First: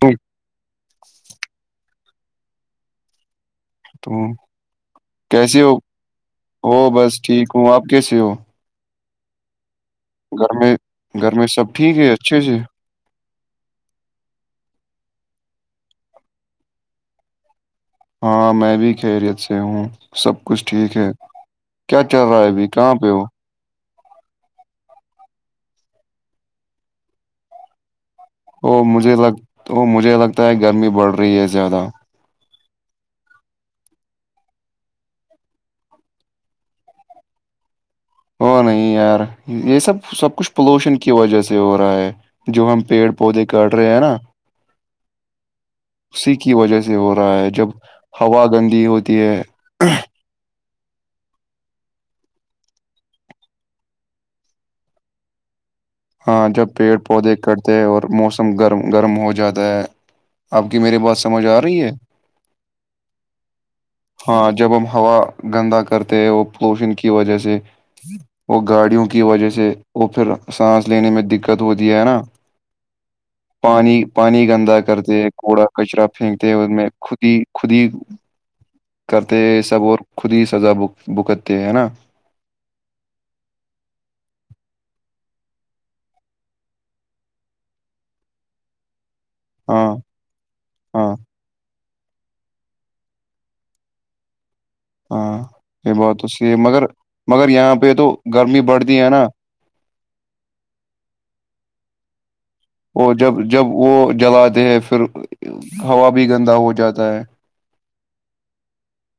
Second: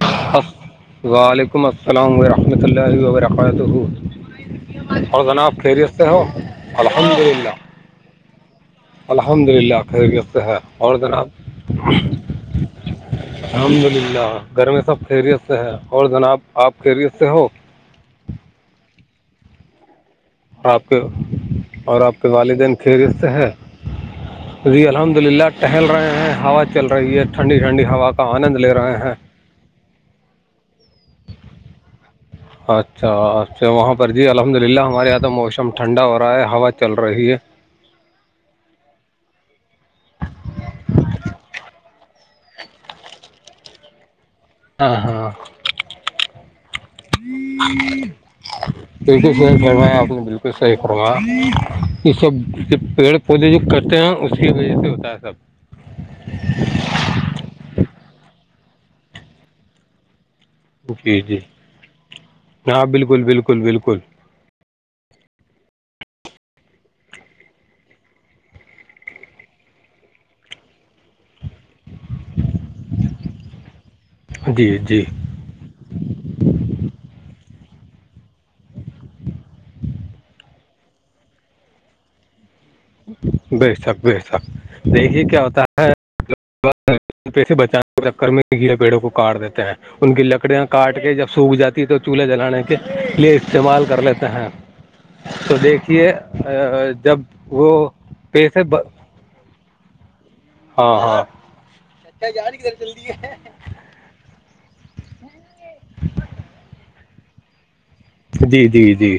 جی س وعلیکم السلام ورحمۃ اللہ وبرکاتہ اور جناب خیریست سے ہو ہو الحمد بس للہ ٹھیک ہوں آپ کیسے ہو الحمد للہ خیری کرتے گھر ہیں میں اور جناب گھر میں سب ٹھیک ہے اچھے سے الحمد للہ گھر میں سب خیریت سے ہے اور جناب آپ خیریت سے ہو ہاں میں بھی خیریت سے ہوں سب کچھ اور آپ ٹھیک کے ہے اور کیا چل آپ کے رہا ہے ابھی والدین کہاں پہ خیریت وہ سے ہے جی الحمد للہ ٹہل رہے ہیں ہوا چل رہی ہے ٹھنڈی ٹھنڈی ہوا کا آنند او لے رہے ہیں مجھے لگ مجھے لگتا ہے گرمی بڑھ رہی ہے زیادہ اچھا اچھا وہاں پر جی الحمد للہ ہمارے یہاں تو موسم ٹھنڈا ہو رہا ہے ہوا چل رہی ہے وہ نہیں یار یہ سب سب کچھ پولوشن کی وجہ سے ہو رہا ہے جو ہم پیڑ پودے کا رہے ہیں نا ہاں ہاں اسی کی وجہ سے ہو رہا ہے جب ہوا گندی تو ہوتی ہے کروا آپ نے بالکل صحیح کرا یہ سب پیڑ پودے جو کرتے ہیں اس کی وجہ سے ہوتا ہے سب ہاں جب پیڑ پودے کٹتے ہیں اور موسم گرم گرم ہو جاتا ہے آپ کی میری بات جی جی سمجھ آ رہی ہے ہاں بالکل بالکل بالکل ہاں جب ہم ہوا گندا کرتے ہیں وہ پولوشن کی وجہ سے وہ گاڑیوں کی وجہ سے وہ پھر سانس لینے میں دقت ہوتی ہے نا پانی پانی جی گندا جی کرتے کوڑا کچرا پھینکتے اس میں خود ہی خود ہی کرتے سب اور خود ہی سزا ب بکتتے ہے نا بے شک بے تک دیکھیے کیا ہوتا ہے پیسے بچانے کے چکر میں [unintelligible] گیڑے پیڑوں کو کاٹ دیتے ہیں ہاں ان کی لکڑیاں کاٹ ہاں کے جب سوکھ جاتی تو چولہے جلانے کے لیے استعمال کر لیتے ہیں ہاں تو دیکھیے ا جب اگر وہ یہاں پہ تو پیسے گرمی بڑھتی ہے نا ہاں ہاں وہ جب جب وہ جلاتے ہیں پھر ہوا بھی گندا ہو جاتا ہے جی جی جی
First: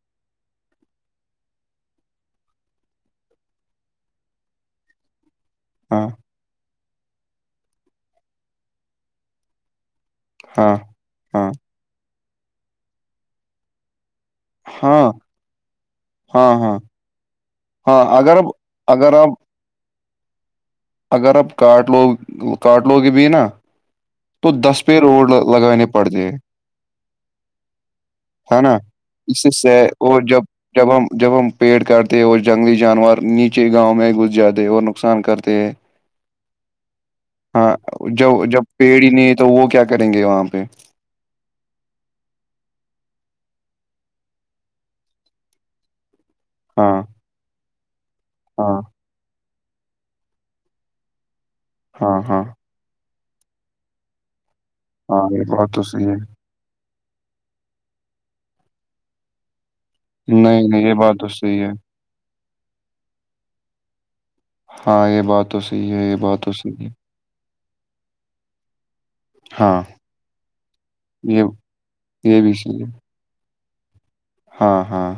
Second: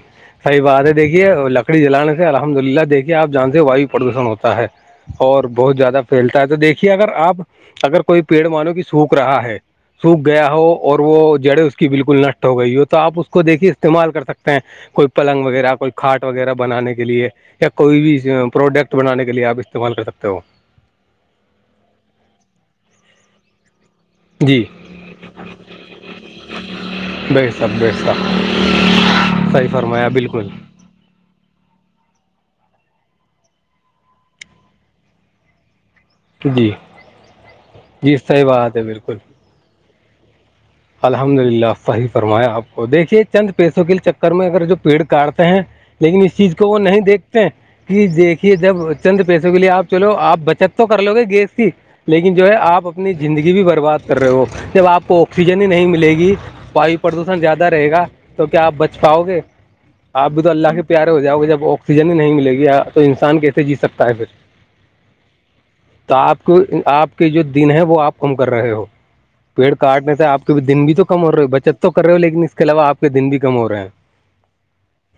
صحیح بات ہے دیکھیے لکڑی جلانے سے الحمد للہ دیکھیے آپ جانتے وایو پردوشن ہوتا ہے اور بہت زیادہ ہاں پھیلتا ہے تو دیکھیے اگر آپ اگر کوئی پیڑ مو کی سوکھ رہا ہے سوکھ گیا ہو ہاں اور وہ ہاں جڑیں اس کی بالکل نشٹ ہو گئی ہو تو آپ اس کو دیکھیے استعمال کر سکتے ہاں کوئی پلنگ وغیرہ کوئی کھاٹ ہاں وغیرہ ہاں بنانے کے لیے یا کوئی ہاں بھی اگر آپ پروڈکٹ اگر بنانے کے لیے آپ استعمال کر سکتے ہو اگر آپ کاٹ لو کاٹ لو گے بھی نا تو جی دس پہ روڈ لگانے پڑتے ہیں بیسک بیسک ہے نا اس سے صحیح سہ- فرمایا اور جب بالکل جب ہم جب ہم پیڑ کاٹتے ہیں اور جنگلی جانور نیچے گاؤں میں گھس جاتے اور نقصان کرتے ہیں جی ہاں جی جب صحی جب بات ہے پیڑ ہی بالکل نہیں تو وہ کیا کریں گے وہاں پہ الحمد للہ صحیح فرمایا آپ کو دیکھیے چند پیسوں کے چکر میں اگر جو پیڑ کاٹتے ہیں لیکن اس چیز کو وہ ہاں نہیں دیکھتے کہ دیکھیے جب ہاں چند پیسوں کے لیے آپ چلو آپ بچت تو کر لو گے گیس کی ہاں لیکن ہاں جو ہے آپ اپنی زندگی بھی برباد کر رہے ہو جب آپ کو ہاں یہ آکسیجن ہی بات تو نہیں صحیح ملے ہے گی پائپ پردوشن زیادہ رہے گا تو کیا آپ بچ پاؤ گے آپ بھی تو نہیں اللہ کے نہیں یہ پیار بات ہو تو جاؤ گے صحیح جب ہے آکسی سجن ہی نہیں ملے گی تو انسان کیسے جی سکتا ہے پھر ہاں یہ بات تو صحیح ہے یہ بات آپ تو کو صحیح ہے آپ کے جو دن ہے وہ آپ کم کر رہے ہو پیڑ ہاں کاٹنے سے آپ کے دن بھی تو کم ہو رہے یہ ہو بچت تو کر رہے ہو یہ لیکن بھی اس کے علاو صحیح ہے آپ کے دن بھی کم ہو رہے ہیں ہاں ہاں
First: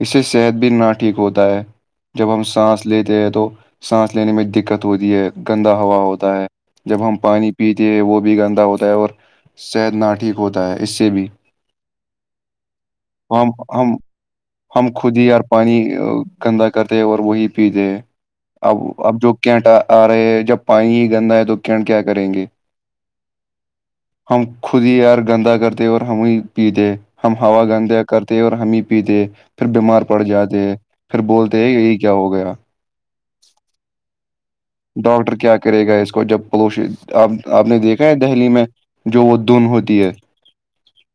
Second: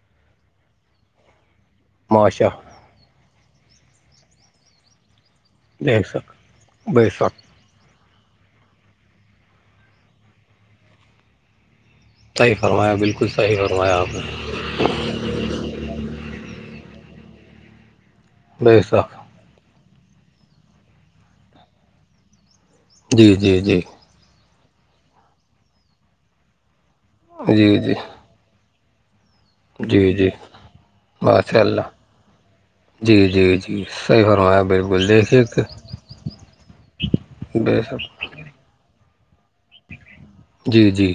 اس سے صحت بھی نہ ٹھیک ہوتا ہے جب ہم ماشا سانس لیتے ہیں تو سانس لینے میں دقت ہوتی ہے گندا ہوا بے شک ہوتا ہے جب بے ہم شک پانی پیتے ہیں وہ بھی گندا ہوتا ہے اور صحت نہ ٹھیک ہوتا ہے اس سے بھی صحی فرمایا بالکل ہم صحیح ہم فرمایا آپ نے ہم خود ہی یار پانی گندا کرتے اور وہی پیتے ہیں اب بے شک اب جو کیٹ آ رہے ہے جب پانی ہی گندا ہے تو کینٹ کیا کریں گے جی جی جی ہم خود ہی یار گندا کرتے اور ہم ہی پیتے ہم ہوا جی گند جی کرتے اور ہم ہی پیتے پھر بیمار جی پڑ جی جاتے پھر ماشاء بولتے اللہ یہی کیا ہو گیا جی جی جی صحیح فرمایا بالکل ڈاکٹر دیکھیے کیا کہ کرے گا اس کو جب پولوشن اب آپ نے بے دیکھا شک ہے دہلی میں جو وہ دن ہوتی ہے جی جی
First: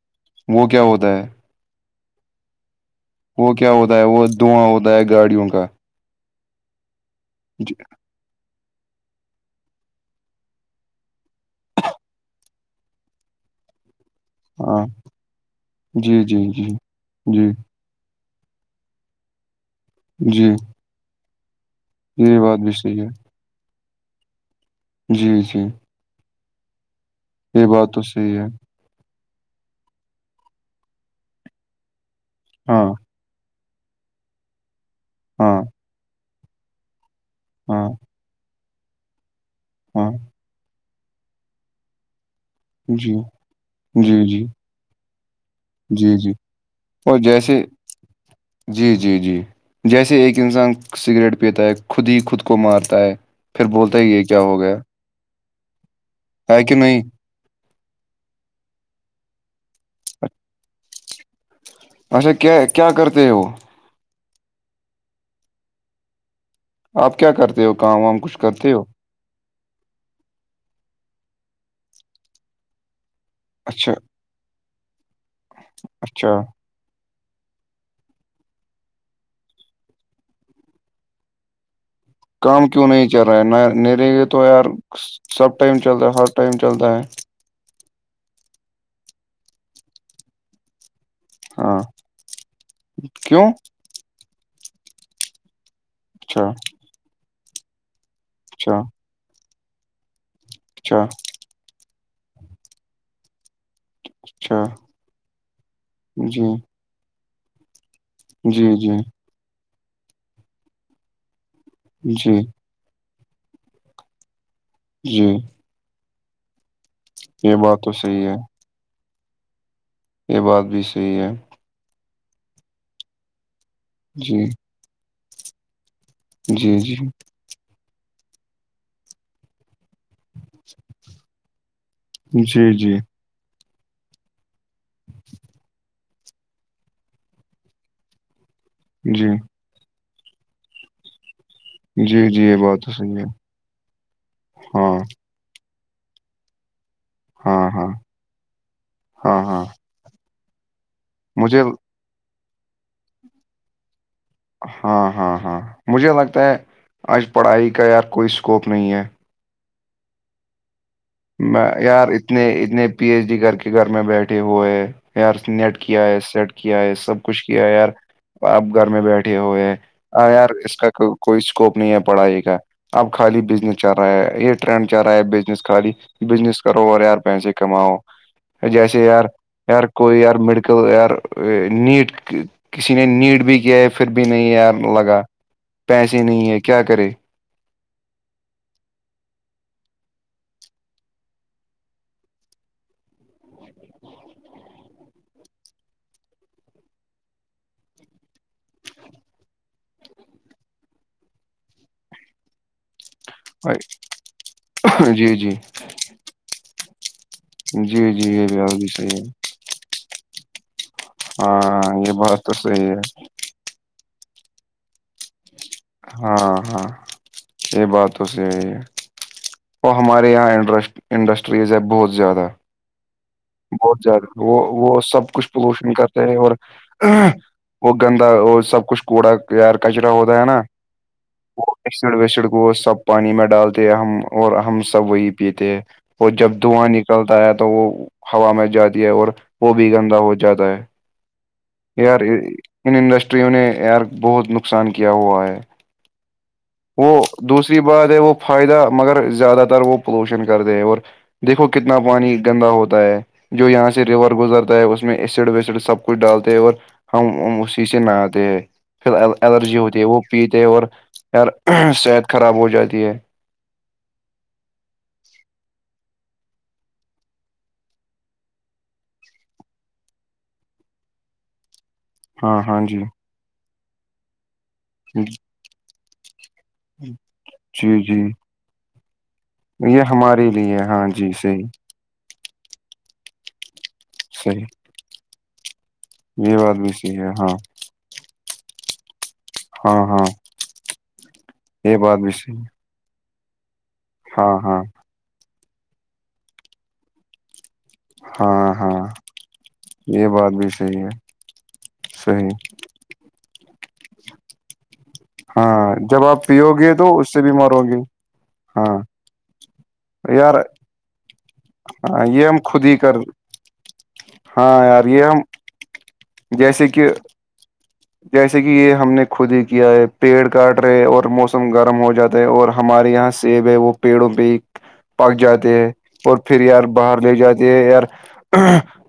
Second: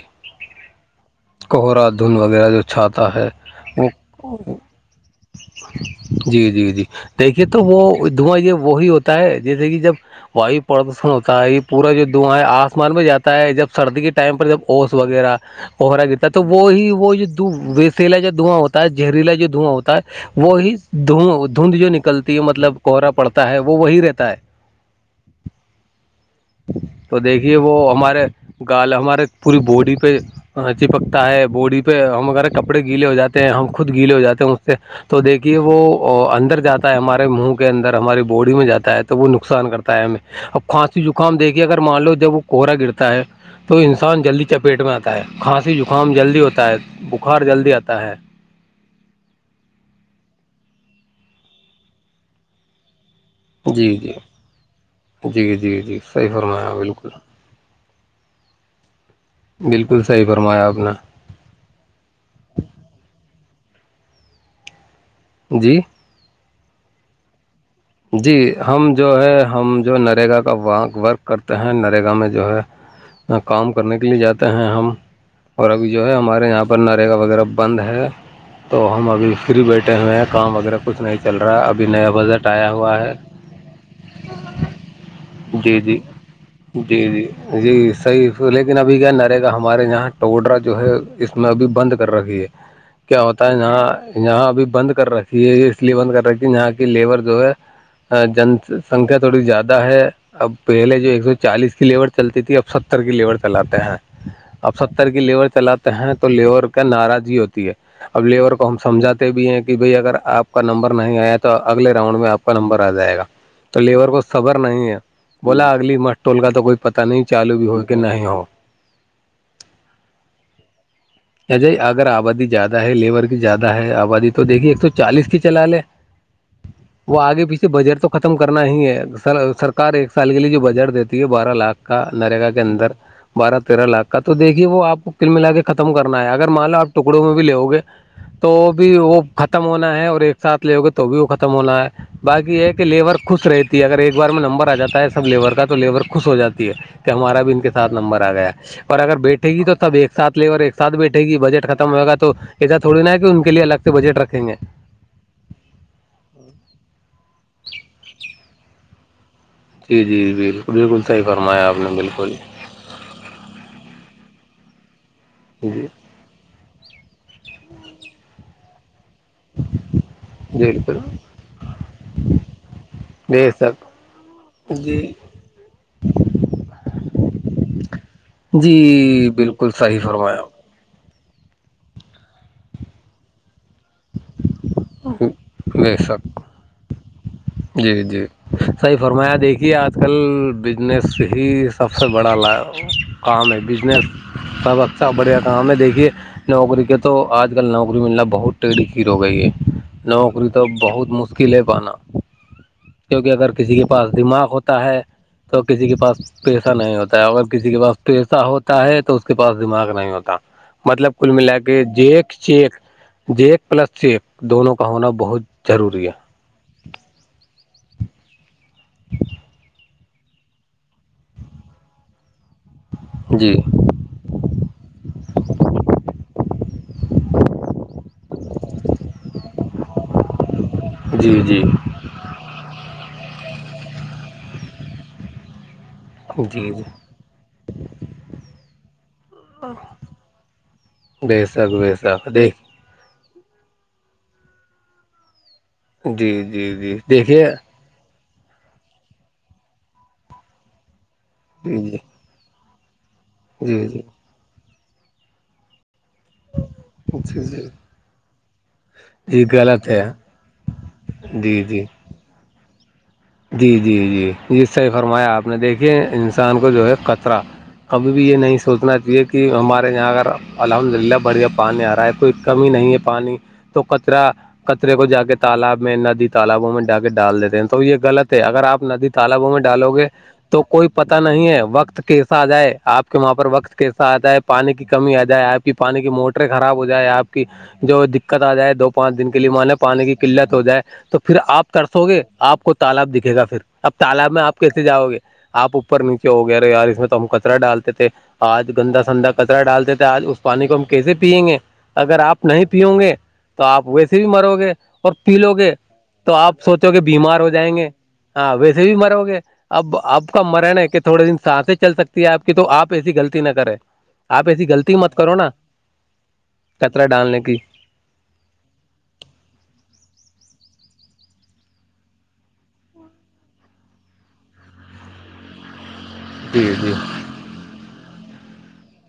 وہ کیا ہوتا ہے کوہرا دھن وغیرہ جو چھاتا ہے کیا وہ ہوتا ہے دھواں ہوتا ہے گاڑیوں کا جی جی جی دیکھیے تو ج- وہ دھواں یہ وہی ہوتا ہے جیسے کہ جب واو پردوشن ہوتا ہے یہ پورا جو دھواں ہے آسمان میں جاتا ہے جب سردی کے ٹائم پر جب ہاں اوس وغیرہ پوخرا جی گتا جی تو جی وہ ہی وہ یہ جی ویسیلا جو دھواں ہوتا ہے زہریلا جو دھواں ہوتا ہے جی وہ ہی دھواں دھند جو نکل چلتی یہ ہے بات بھی مطلب صحیح ہے کوہرا پڑتا ہے وہ وہی رہتا ہے جی جی تو دیکھیے یہ وہ بات تو ہمارے صحیح ہے گال ہمارے پوری باڈی پہ چپکتا ہے باڈی پہ ہم کپڑے ہاں گیلے ہو جاتے ہیں ہم خود گیلے ہو جاتے ہیں اس سے تو دیکھیے ہاں وہ اندر جاتے ہمارے منہ کے ہاں اندر ہماری باڈی میں جاتا ہے تو وہ نقصان کرتا ہے ہاں ہمیں ا زکام دیکھیے اگر مان لو جب وہ کوہرا گرتا جی ہے تو انسان جی جلدی جی چپیٹ میں آتا ہے کھانسی زکام جی جی جلدی ہوتا ہے اور بخار جیسے جلدی آتا ہے جی جی جی جیسے ایک انسان سگریٹ پیتا ہے خود ہی خود کو مارتا ہے پھر جی بولتا ہے جی یہ کیا ہو گیا جی جی جی صحیح ہے فرمایا کہ نہیں بالکل بالکل صحیح فرمایا آپ نے اچھا کیا کیا کرتے ہیں وہ جی آپ کیا کرتے ہو کام وام کچھ جی کرتے ہو ہم جو ہے ہم جو نریگا کا و ورک کرتے ہیں نریگا میں جو ہے کام اچھا کرنے کے لیے جاتے ہیں ہم اور ابھی جو ہے اچھا ہمارے یہاں پرنرگا وغیرہ بند ہے تو ہم ابھی فری بیٹھے ہوئے ہیں کام وغیرہ کچھ نہیں چل رہا ہے ابھی نیا بازن کام کیوں نہیں چل رہا ہے نے یہ تو یار سب ٹائم جی جی چلتا ہے ہر ٹائم چلتا جی ہے جی جی صحیح لیکن ابھی کیا نرے گا ہمارے یہاں ٹوڈرا جو ہے اس میں ابھی ہاں بند کر رکھی ہے کیا کیوں ہوتا ہے یہاں یہاں ابھی بند کر ر یہ اس لیے بند کر رہے اچھا تھی یہاں کی لیبر جو ہے جن اچھا سنکھیا تھوڑی زیادہ ہے اب پہلے اچھا جو ایک سو چالیس کی لیبر چلتی تھی اب ستر کی لیبر چلاتے ہیں اچھا اب ستر کی لیور چلاتے ہیں تو جی لیور کا ناراضی ہوتی ہے اب لیبر کو جی ہم جی سمجھاتے بھی ہیں کہ بھائی اگر آپ کا نمبر نہیں آیا تو اگلے رنڈ میں جی آپ کا نمبر آ جائے گا تو لیبر کو خبر نہیں ہے جی بولا اگلی مٹٹ ٹول کا تو کوئی پتا نہیں یہ چالو بھی بات ہو تو کہ نہیں صحیح ہے ہو یہ بات بھی صحیح ہے یا ج اگر آبادی زیادہ ہے لیبر کی زیادہ ہے آبادی تو جی دیکھیے ایک سو چالیس کی چلا لے جی جی وہ آگے پیچھے بجٹ تو ختم کرنا ہی ہے سرکار ایک سال کے لیے جو بجٹ دیتی ہے بارہ لاکھ کا نرگا کے جی جی اندر بارہ تیرہ لاکھ کا تو دیکھیے وہ آپ کل ملا کے ختم کر ہے اگر مالو آپ ٹکڑوں میں بھی لےو گے تو بھی وہ جی ختر ختم ہونا ہے اور ایک ساتھ لےو گے تو بھی وہ ختم ہونا ہے جی جی بقی یہ ہے کہ بات تو لیبر صحیح ہے خوش رہتی ہے اگر ایک بار میں نمبر آ ہاں جاتا ہے سب لیبر کا تو لیبر خوش ہو جاتا کہ ہمارا بھی ہاں ان کے ہاں ساتھ نمبر آ گیا اور اگر ہاں بیٹھے گی ہاں تو سب ایک ساتھ لے اور ایک ساتھ بیٹھے ے گی مجھے بجٹ ختم ہوئے گ تو ایسا تھوڑی نا کہ ان کے لیے الگ سے بجٹ رکھیں گے ہاں ہاں ہاں مجھے لگتا ہے آج پڑھائی کا یار کوئی اسکوپ نہیں ہے جی جی بالکل بالکل صحیح میں فرمایا آپ نے یار بالکل اتنے اتنے پی ایچ ڈی کر کے گھر میں بیٹھے ہوئے یار نیٹ جی کیا ہے سیٹ کیا ہے سب کچھ کیا ہے یار آپ گھر میں بیٹھے ہوئے ہاں یار اس کا بالکل کوئی اسکوپ نہیں ہے پڑھائی کا اب خالی بے بزنس چل شک رہا ہے یہ ٹرینڈ چل جی رہا ہے بزنس خالی بزنس کرو اور یار پیسے کماؤ جیسے یار جی بالکل یار صحیح کوئی یار فرمایا م ر نیٹ کسی نے نیٹ بھی کیا ہے پھر بھی نہیں یار لگا بے پیسے شک نہیں ہے کیا کرے جی جی صحیح فرمایا دیکھیے آج کل بزنس ہی سب سے بڑا لا کام ہے بزنس سب اچھا بڑھیا کام ہے دیکھیے نوکری کے تو آج کل نوکری ملنا بہت ٹیڑ کی ہو گئی ہے نوکری تو بہت مشکل ہے پانا کیونکہ اگر کسی کے پاس دماغ ہوتا ہے جی جی تو کسی کے پاس پیسہ نہیں ہوتا ہے اگر کسی کے پاس جی جی پیسہ یہ ہوتا بھی ہے تو صحیح اس کے پاس دماغ نہیں ہوتا مطلب کل ملا ہاں کے یہ جیک بات تو چیک صحیح ہے ج ایک پلس سیک دونوں کا ہونا ب [unintelligible] ہاں ہاں یہ بات توسی یہی ہے اور ہمارے یہاں انڈسٹریز ہے بہت زیادہ جی بہت زیادہ وہ وہ سب کچھ پولوشن کرتے ہیں اور وہ گندا وہ سب کچھ کوڑا یار کچرا ہوتا ہے نا جی جی سڑ وسڑ کو سب پانی میں ڈالتے ہم اور ہم سب وہی پیتے اور جب جی جی دھواں نکلتا ہے تو وہ ہوا مچ جاتی ہے اور وہ بھی گندا ہو جاتا ہے بسگ [unintelligible] یار ان انڈسٹریوں نے یار بہت نقصان کیا ہوا ہے جی جی جی دیکھیے دوری بات ہے وہ فائدہ مگر زیادہ تر وہ پولوشن کر د ہیں اور دیکو جی کتنا پانی گندا ہوتا ہے جو جی یہاں جی سے ریور گزرتا ہے اس میں ایسڈ ویسڈ سب کچھ ڈالتے ہیں اور جی ہم جی اسی سے نہاتے ہیں پھر ال جی الرجی غلط ہوتی ہے وہ پیتے اور یار جی صحت خراب ہو جاتی ہے جی جی جی جی صحیح فرمایا آپ نے دیکھیے انسان کو جو ہے قطرہ کبھی بھی یہ نہیں سوچنا چاہیے کہ ہمارے یہاں اگر الحمد للہ بڑھیا پانی آ رہا ہے تو کوئی ہاں کمی ہاں نہیں ہے جی پانی تو کچرا کچرے کو جا کے تالاب میں ندی تالابوں میں ڈا کے ڈال دیتے ہیں تو جی یہ جی غلط ہے اگر آپ ندی تالابوں میں ڈالو یہ گے ہمارے تو لیے کوئی ہاں پتا جی نہیں ہے صحیح وقت کا کیسا آ جائے آپ کے وہاں پر وقت کیسا آ جائے صحیح پانی کی کمی آ جائے آپ کی پانی کی موٹریں یہ بات خراب ہو بھی جائے صحیح ہے آپ کی ہاں جو دقت آ جائے دو پانچ دن کے لیے مانے پانی ہاں کی ہاں قلت ہو جائے تو پھر آپ یہ ترسو بات گے بھی صحیح آپ کو ہے تالاب دکھے گا پھر اب تالاب میں آپ ہاں ہاں کیسے جاؤ گے آپ اوپر نیچے ہو گی اری یار اس میں تو ہم کچرا ڈالتے تھے آج ہاں ہاں گندا سندا کچرا ڈالتے تھے آج یہ اس بات پانی بھی کو ہم صحیح ہے کیسے پیئیں گے اگر آپ صحیح نہیں پیؤ گے تو آپ ویسے بھی مرو گے اور پی لو گے ہاں جب تو آپ پیو سوچو گے تو اس بیمار سے ہو ج [unintelligible] ہوں گے ہاں ویسے بھی مرو گے اب اب کا یار مرے نا کہ تھوڑے دن سے سس چل سکتی ہے آپ یہ کی ہم تو خود آپ ہی ایسی کر غلطی نہ کرے آپ ایسی ہاں غلطی یار مت یہ کرو ہم نا جیسے کطرا کہ ڈالنے کی جیسے کہ یہ ہم نے خود ہی کیا ہے پیڑ کاٹ رہے اور موسم گرم ہو جاتا ہے اور ہمارے یہاں سیب ہے وہ پیڑوں پہ ہی پک جاتے ہے اور پھر جی یار جی باہر لے جاتے ہے یار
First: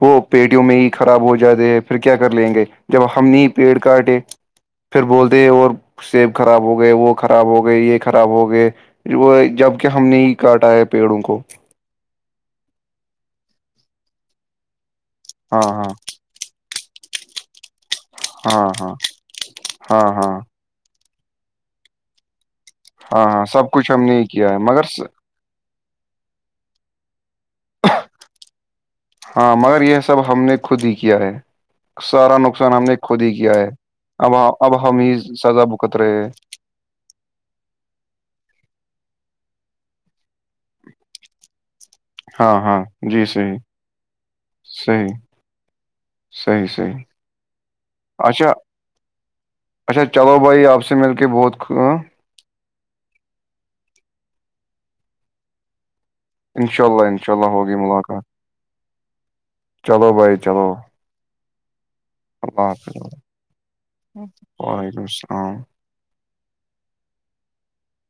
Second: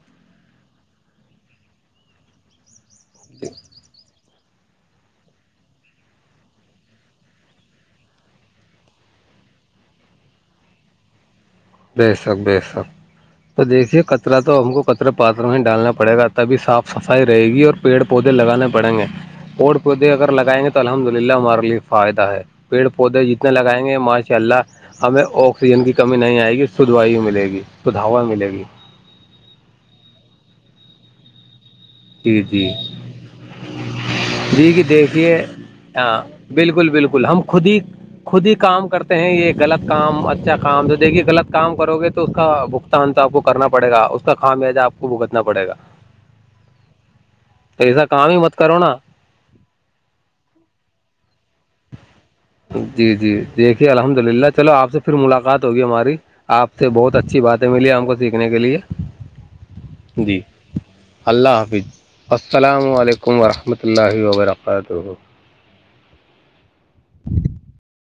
وہ پیٹوں میں ہی خراب ہو جاتے پھر کیا کر لیں گے جب ہم نہیں پھر بولتے اور سیب خراب ہو گئے وہ خراب ہو گئے یہ خراب ہو گئے وہ جب کہ ہم نے ہی کاٹا ہے پیڑوں کو بے شک بے سک تو دیکھیے کطرا تو ہم کو کطرے پاتر میں ہی ہاں ہاں ڈالنا پڑے گا [unintelligible] تبھی صاف سفائی رہے گی اور پیڑ پودے ہاں لگانے ہاں پڑیں گے پیڑ ہاں پودے اگر ہاں لگائیں گے تو الحمد للہ ہمارے لیے فائدہ ہے پیڑ پودے ہاں ہاں جتنے سب لگائیں کچھ گے ہم نے ہی ماشاء کیا ہے اللہ مگر س- ہمیں اوکھت سسیجن کی کمی نہیں آئے گی سدھ وائی ملے گی سدھ ہوا ملے گی ہاں مگر یہ سب ہم نے خود ہی کیا ہے سارا جی جی نقصان ہم نے خود ہی کیا ہے اب جی اب کہ حمید دیکھیے سزا بکت ہاں رہے ہیں بالکل بالکل ہم خود ہی خود ہی کام کرتے ہیں یہ غلط کام اچھا کام تو دیکھیے غلط کام کرو گے تو اس کا ہاں ہاں بھگتان تو جی آپ کو صحیح کرنا پڑے گا اس کا خامیاجہ آپ صحیح کو بھگتنا پڑے گا صحیح صحیح تو ایسا کام ہی اچھا مت کرو نا اچھا چلو بھائی آپ سے مل کے بہت جی جی دیکھیے الحمد للہ چلو آپ سے پھر ملاقات ہوگی ہماری آپ شاء سے اللہ بہت ان شاء اچھی اللہ باتیں ہوگی ملی ہم کو ملاقات سیکھنے کے لیے چلو بھائی جی چلو اللہ حافظ اللہ السلام حافظ علیکم ورحمۃ اللہ وعلیکم وبرکاتہ السلام